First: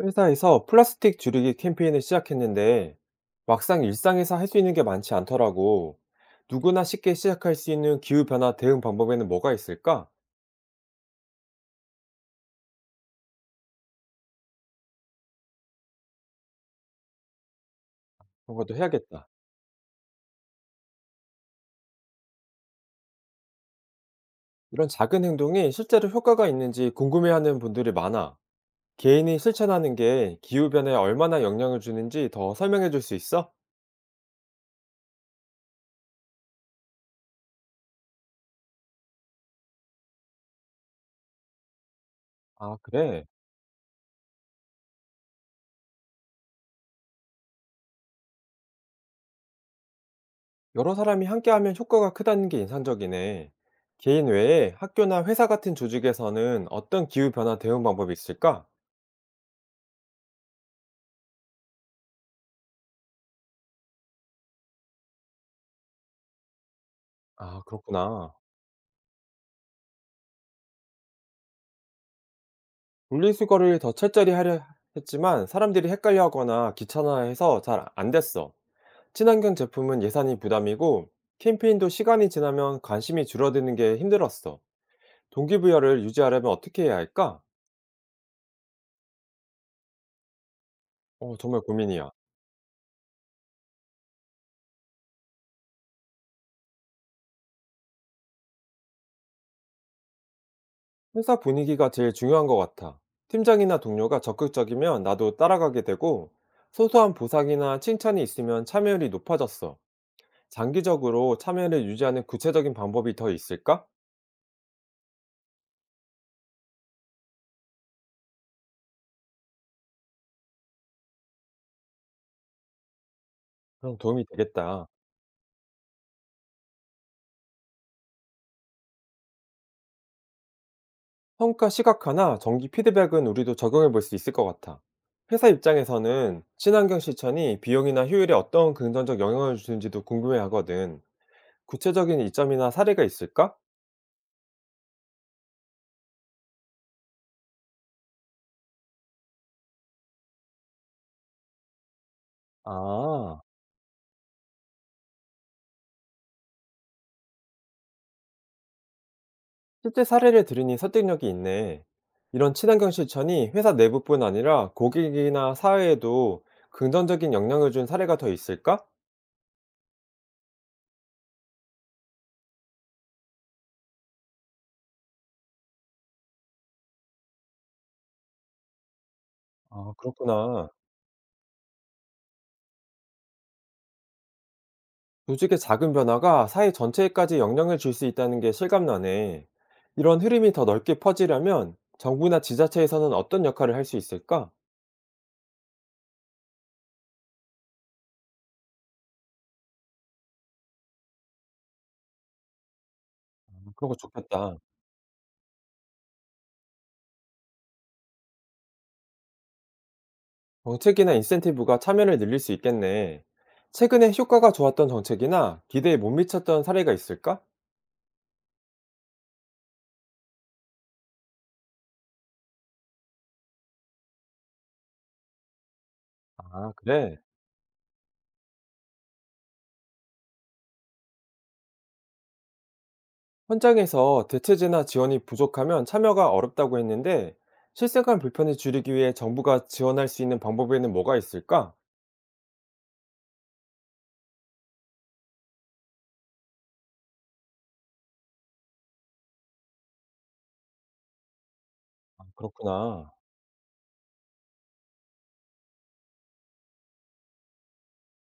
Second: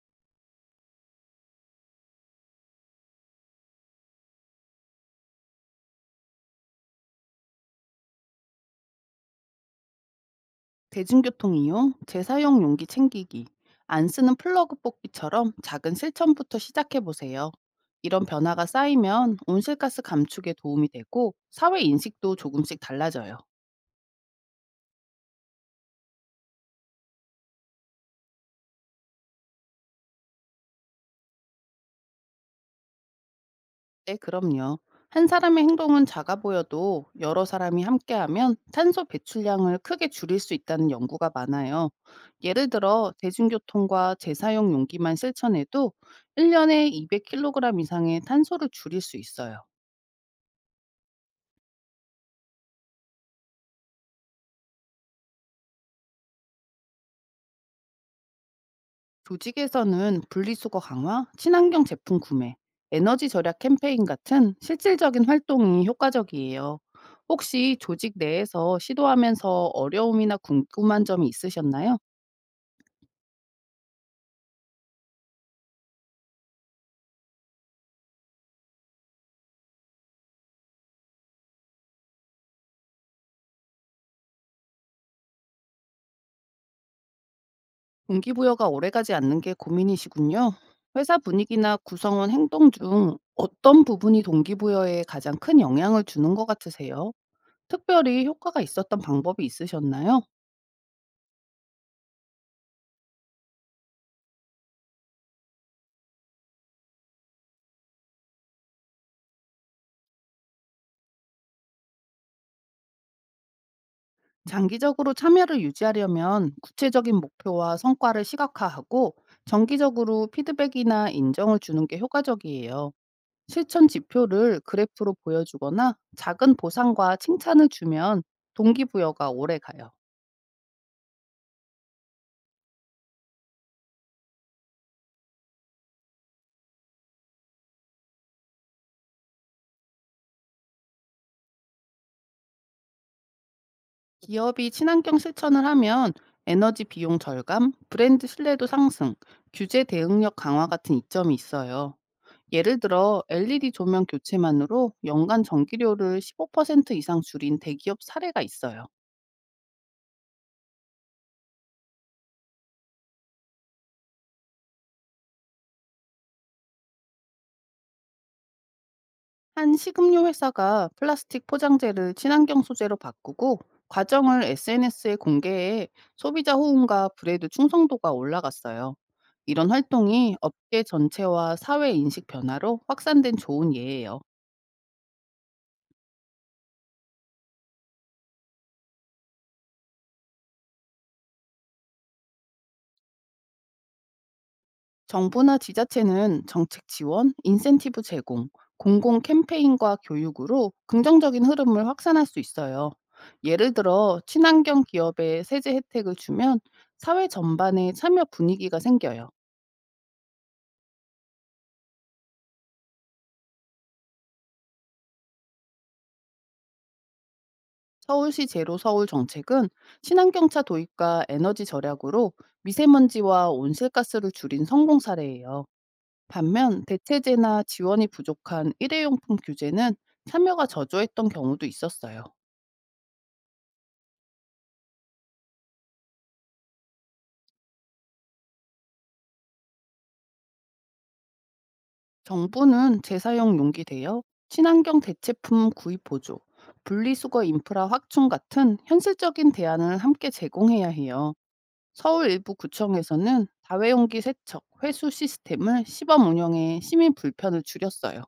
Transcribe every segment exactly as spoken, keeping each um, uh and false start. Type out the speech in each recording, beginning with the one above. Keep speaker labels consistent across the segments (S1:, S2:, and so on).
S1: 회사에서 플라스틱 줄이기 캠페인을 시작했는데 막상 일상에서 할 수 있는 게 많지 않더라고. 누구나 쉽게 시작할 수 있는 기후변화 대응 방법에는 뭐가 있을까?
S2: 대중교통 이용, 재사용 용기 챙기기, 안 쓰는 플러그 뽑기처럼 작은 실천부터 시작해 보세요. 이런
S1: 그런
S2: 변화가
S1: 것도 해야겠다.
S2: 쌓이면 온실가스 감축에 도움이 되고 사회 인식도 조금씩 달라져요.
S1: 이런 작은 행동이 실제로 효과가 있는지 궁금해하는 분들이 많아. 개인이 실천하는 게 기후변화에 얼마나 영향을 주는지 더 설명해 줄 수 있어?
S2: 네, 그럼요. 한 사람의 행동은 작아 보여도 여러 사람이 함께하면 탄소 배출량을 크게 줄일 수 있다는 연구가 많아요. 예를
S1: 아,
S2: 들어
S1: 그래.
S2: 대중교통과 재사용 용기만 실천해도 일 년에 이백 킬로그램 이상의 탄소를 줄일 수 있어요.
S1: 여러 사람이 함께하면 효과가 크다는 게 인상적이네. 개인 외에 학교나 회사 같은 조직에서는 어떤 기후변화 대응 방법이 있을까?
S2: 조직에서는 분리수거 강화, 친환경 제품 구매, 에너지 절약 캠페인 같은 실질적인 활동이 효과적이에요.
S1: 아
S2: 혹시 조직
S1: 그렇구나.
S2: 내에서 시도하면서 어려움이나 궁금한 점이 있으셨나요?
S1: 분리수거를 더 철저히 하려 했지만 사람들이 헷갈려하거나 귀찮아해서 잘 안 됐어. 친환경 제품은 예산이 부담이고 캠페인도 시간이 지나면 관심이 줄어드는 게 힘들었어. 동기부여를 유지하려면 어떻게 해야 할까?
S2: 동기부여가 오래가지 않는 게 고민이시군요. 회사
S1: 어, 정말
S2: 분위기나
S1: 고민이야.
S2: 구성원 행동 중 어떤 부분이 동기부여에 가장 큰 영향을 주는 것 같으세요? 특별히 효과가 있었던 방법이 있으셨나요?
S1: 회사 분위기가 제일 중요한 것 같아. 팀장이나 동료가 적극적이면 나도 따라가게 되고 소소한 보상이나 칭찬이 있으면 참여율이 높아졌어. 장기적으로 참여를 유지하는 구체적인 방법이 더 있을까?
S2: 장기적으로 참여를 유지하려면 구체적인 목표와 성과를 시각화하고 정기적으로 피드백이나 인정을 주는 게 효과적이에요. 실천
S1: 그럼 도움이
S2: 지표를
S1: 되겠다.
S2: 그래프로 보여주거나 작은 보상과 칭찬을 주면 동기부여가 오래 가요.
S1: 평가 시각화나 정기 피드백은 우리도 적용해 볼 수 있을 것 같아. 회사 입장에서는 친환경 실천이 비용이나 효율에 어떤 긍정적 영향을 주는지도 궁금해 하거든. 구체적인 이점이나 사례가 있을까?
S2: 기업이 친환경 실천을 하면 에너지 비용 절감, 브랜드 신뢰도 상승, 규제 대응력 강화 같은 이점이 있어요. 예를 들어
S1: 아,
S2: 엘이디 조명 교체만으로 연간 전기료를 십오 퍼센트 이상 줄인 대기업 사례가 있어요.
S1: 실제 사례를 들으니 설득력이 있네. 이런 친환경 실천이 회사 내부뿐 아니라 고객이나 사회에도 긍정적인 영향을 준 사례가 더 있을까?
S2: 한 식음료 회사가 플라스틱 포장재를 친환경 소재로 바꾸고 과정을 에스엔에스에 공개해 소비자 호응과 브랜드 충성도가 올라갔어요. 이런
S1: 아, 그렇구나.
S2: 활동이
S1: 그렇구나.
S2: 업계 전체와 사회 인식 변화로 확산된 좋은 예예요.
S1: 조직의 작은 변화가 사회 전체에까지 영향을 줄 수 있다는 게 실감나네. 이런 흐름이 더 넓게 퍼지려면 정부나 지자체에서는 어떤 역할을 할 수 있을까?
S2: 정부나 지자체는 정책 지원, 인센티브 제공, 공공 캠페인과 교육으로 긍정적인 흐름을 확산할 수 있어요. 예를
S1: 그런 거
S2: 들어
S1: 좋겠다.
S2: 친환경 기업에 세제 혜택을 주면 사회 전반에 참여 분위기가 생겨요.
S1: 정책이나 인센티브가 참여를 늘릴 수 있겠네. 최근에 효과가 좋았던 정책이나 기대에 못 미쳤던 사례가 있을까?
S2: 서울시 제로 서울 정책은 친환경차 도입과 에너지 절약으로 미세먼지와 온실가스를 줄인 성공 사례예요.
S1: 아,
S2: 반면
S1: 그래.
S2: 대체제나 지원이 부족한 일회용품 규제는 참여가 저조했던 경우도 있었어요.
S1: 현장에서 대체제나 지원이 부족하면 참여가 어렵다고 했는데 실생활 불편을 줄이기 위해 정부가 지원할 수 있는 방법에는 뭐가 있을까?
S2: 정부는 재사용 용기 대여, 친환경 대체품 구입 보조, 분리수거 인프라 확충 같은 현실적인 대안을 함께 제공해야 해요. 서울 일부
S1: 그렇구나.
S2: 구청에서는 다회용기 세척, 회수 시스템을 시범 운영해 시민 불편을 줄였어요.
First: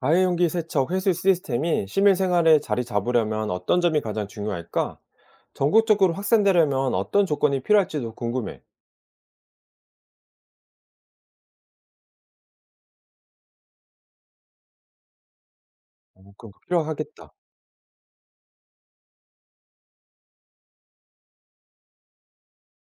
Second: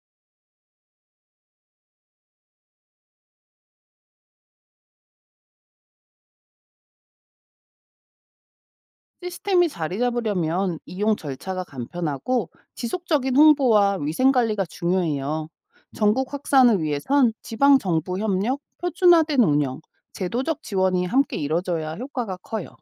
S1: 다해용기 세척 회수 시스템이 시민생활에 자리 잡으려면 어떤 점이 가장 중요할까? 전국적으로 확산되려면 어떤 조건이 필요할지도 궁금해.
S2: 시스템이 자리 잡으려면 이용 절차가 간편하고 지속적인 홍보와 위생 관리가 중요해요. 전국
S1: 어, 그럼
S2: 확산을 위해선
S1: 필요하겠다.
S2: 지방 정부 협력, 표준화된 운영, 제도적 지원이 함께 이뤄져야 효과가 커요.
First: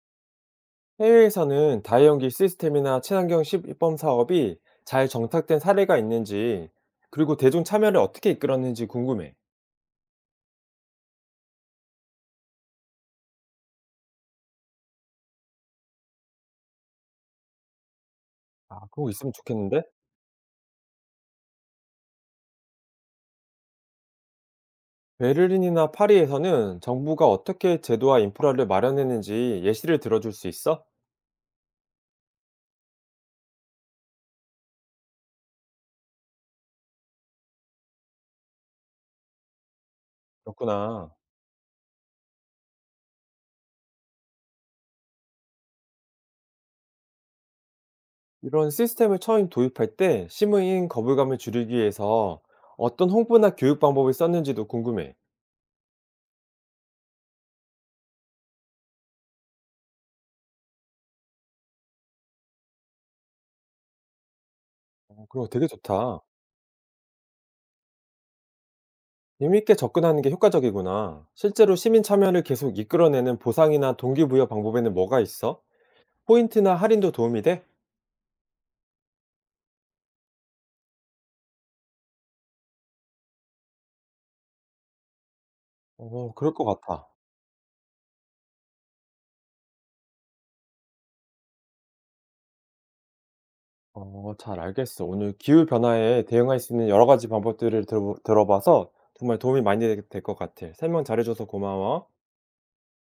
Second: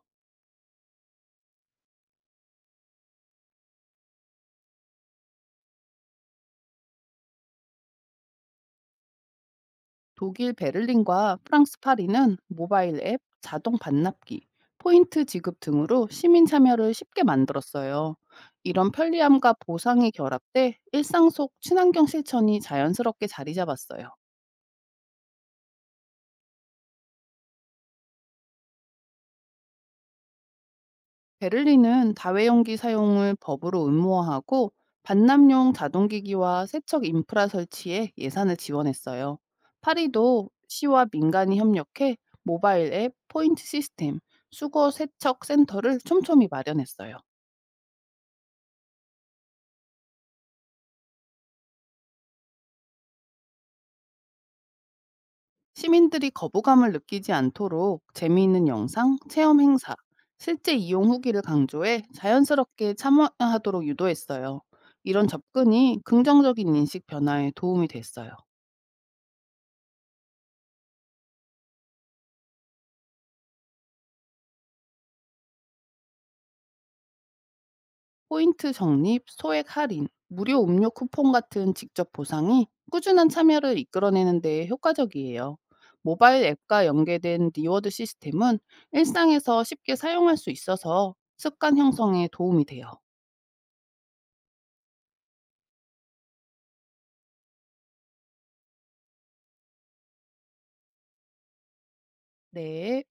S1: 해외에서는 다해용기 시스템이나 친환경 시범 사업이 잘 정착된 사례가 있는지, 그리고 대중 참여를 어떻게 이끌었는지 궁금해.
S2: 독일 베를린과 프랑스 파리는 모바일 앱, 자동 반납기, 포인트 지급 등으로 시민 참여를 쉽게 만들었어요.
S1: 아,
S2: 이런
S1: 그런 거 있으면
S2: 편리함과
S1: 좋겠는데?
S2: 보상이 결합돼 일상 속 친환경 실천이 자연스럽게 자리 잡았어요.
S1: 베를린이나 파리에서는 정부가 어떻게 제도와 인프라를 마련했는지 예시를 들어줄 수 있어?
S2: 베를린은 다회용기 사용을 법으로 의무화하고 반납용 자동기기와 세척 인프라 설치에 예산을 지원했어요. 파리도 시와
S1: 그렇구나.
S2: 민간이 협력해 모바일 앱, 포인트 시스템, 수거 세척 센터를 촘촘히 마련했어요.
S1: 이런 시스템을 처음 도입할 때 시무인 거부감을 줄이기 위해서 어떤 홍보나 교육 방법을 썼는지도 궁금해.
S2: 시민들이 거부감을 느끼지 않도록 재미있는 영상, 체험 행사, 실제 이용 후기를 강조해 자연스럽게 참여하도록 유도했어요.
S1: 어,
S2: 이런
S1: 그거 되게
S2: 접근이
S1: 좋다.
S2: 긍정적인 인식 변화에 도움이 됐어요.
S1: 재미있게 접근하는 게 효과적이구나. 실제로 시민 참여를 계속 이끌어내는 보상이나 동기부여 방법에는 뭐가 있어? 포인트나 할인도 도움이 돼?
S2: 포인트 적립, 소액 할인, 무료 음료 쿠폰 같은 직접 보상이 꾸준한 참여를 이끌어내는 데 효과적이에요.
S1: 어,
S2: 모바일
S1: 그럴 것
S2: 앱과
S1: 같아.
S2: 연계된 리워드 시스템은 일상에서 쉽게 사용할 수 있어서 습관 형성에 도움이 돼요.
S1: 어, 잘 알겠어. 오늘 기후 변화에 대응할 수 있는 여러 가지 방법들을 들어, 들어봐서 정말 도움이 많이 될 것 같아. 설명 잘해줘서 고마워.
S2: 네.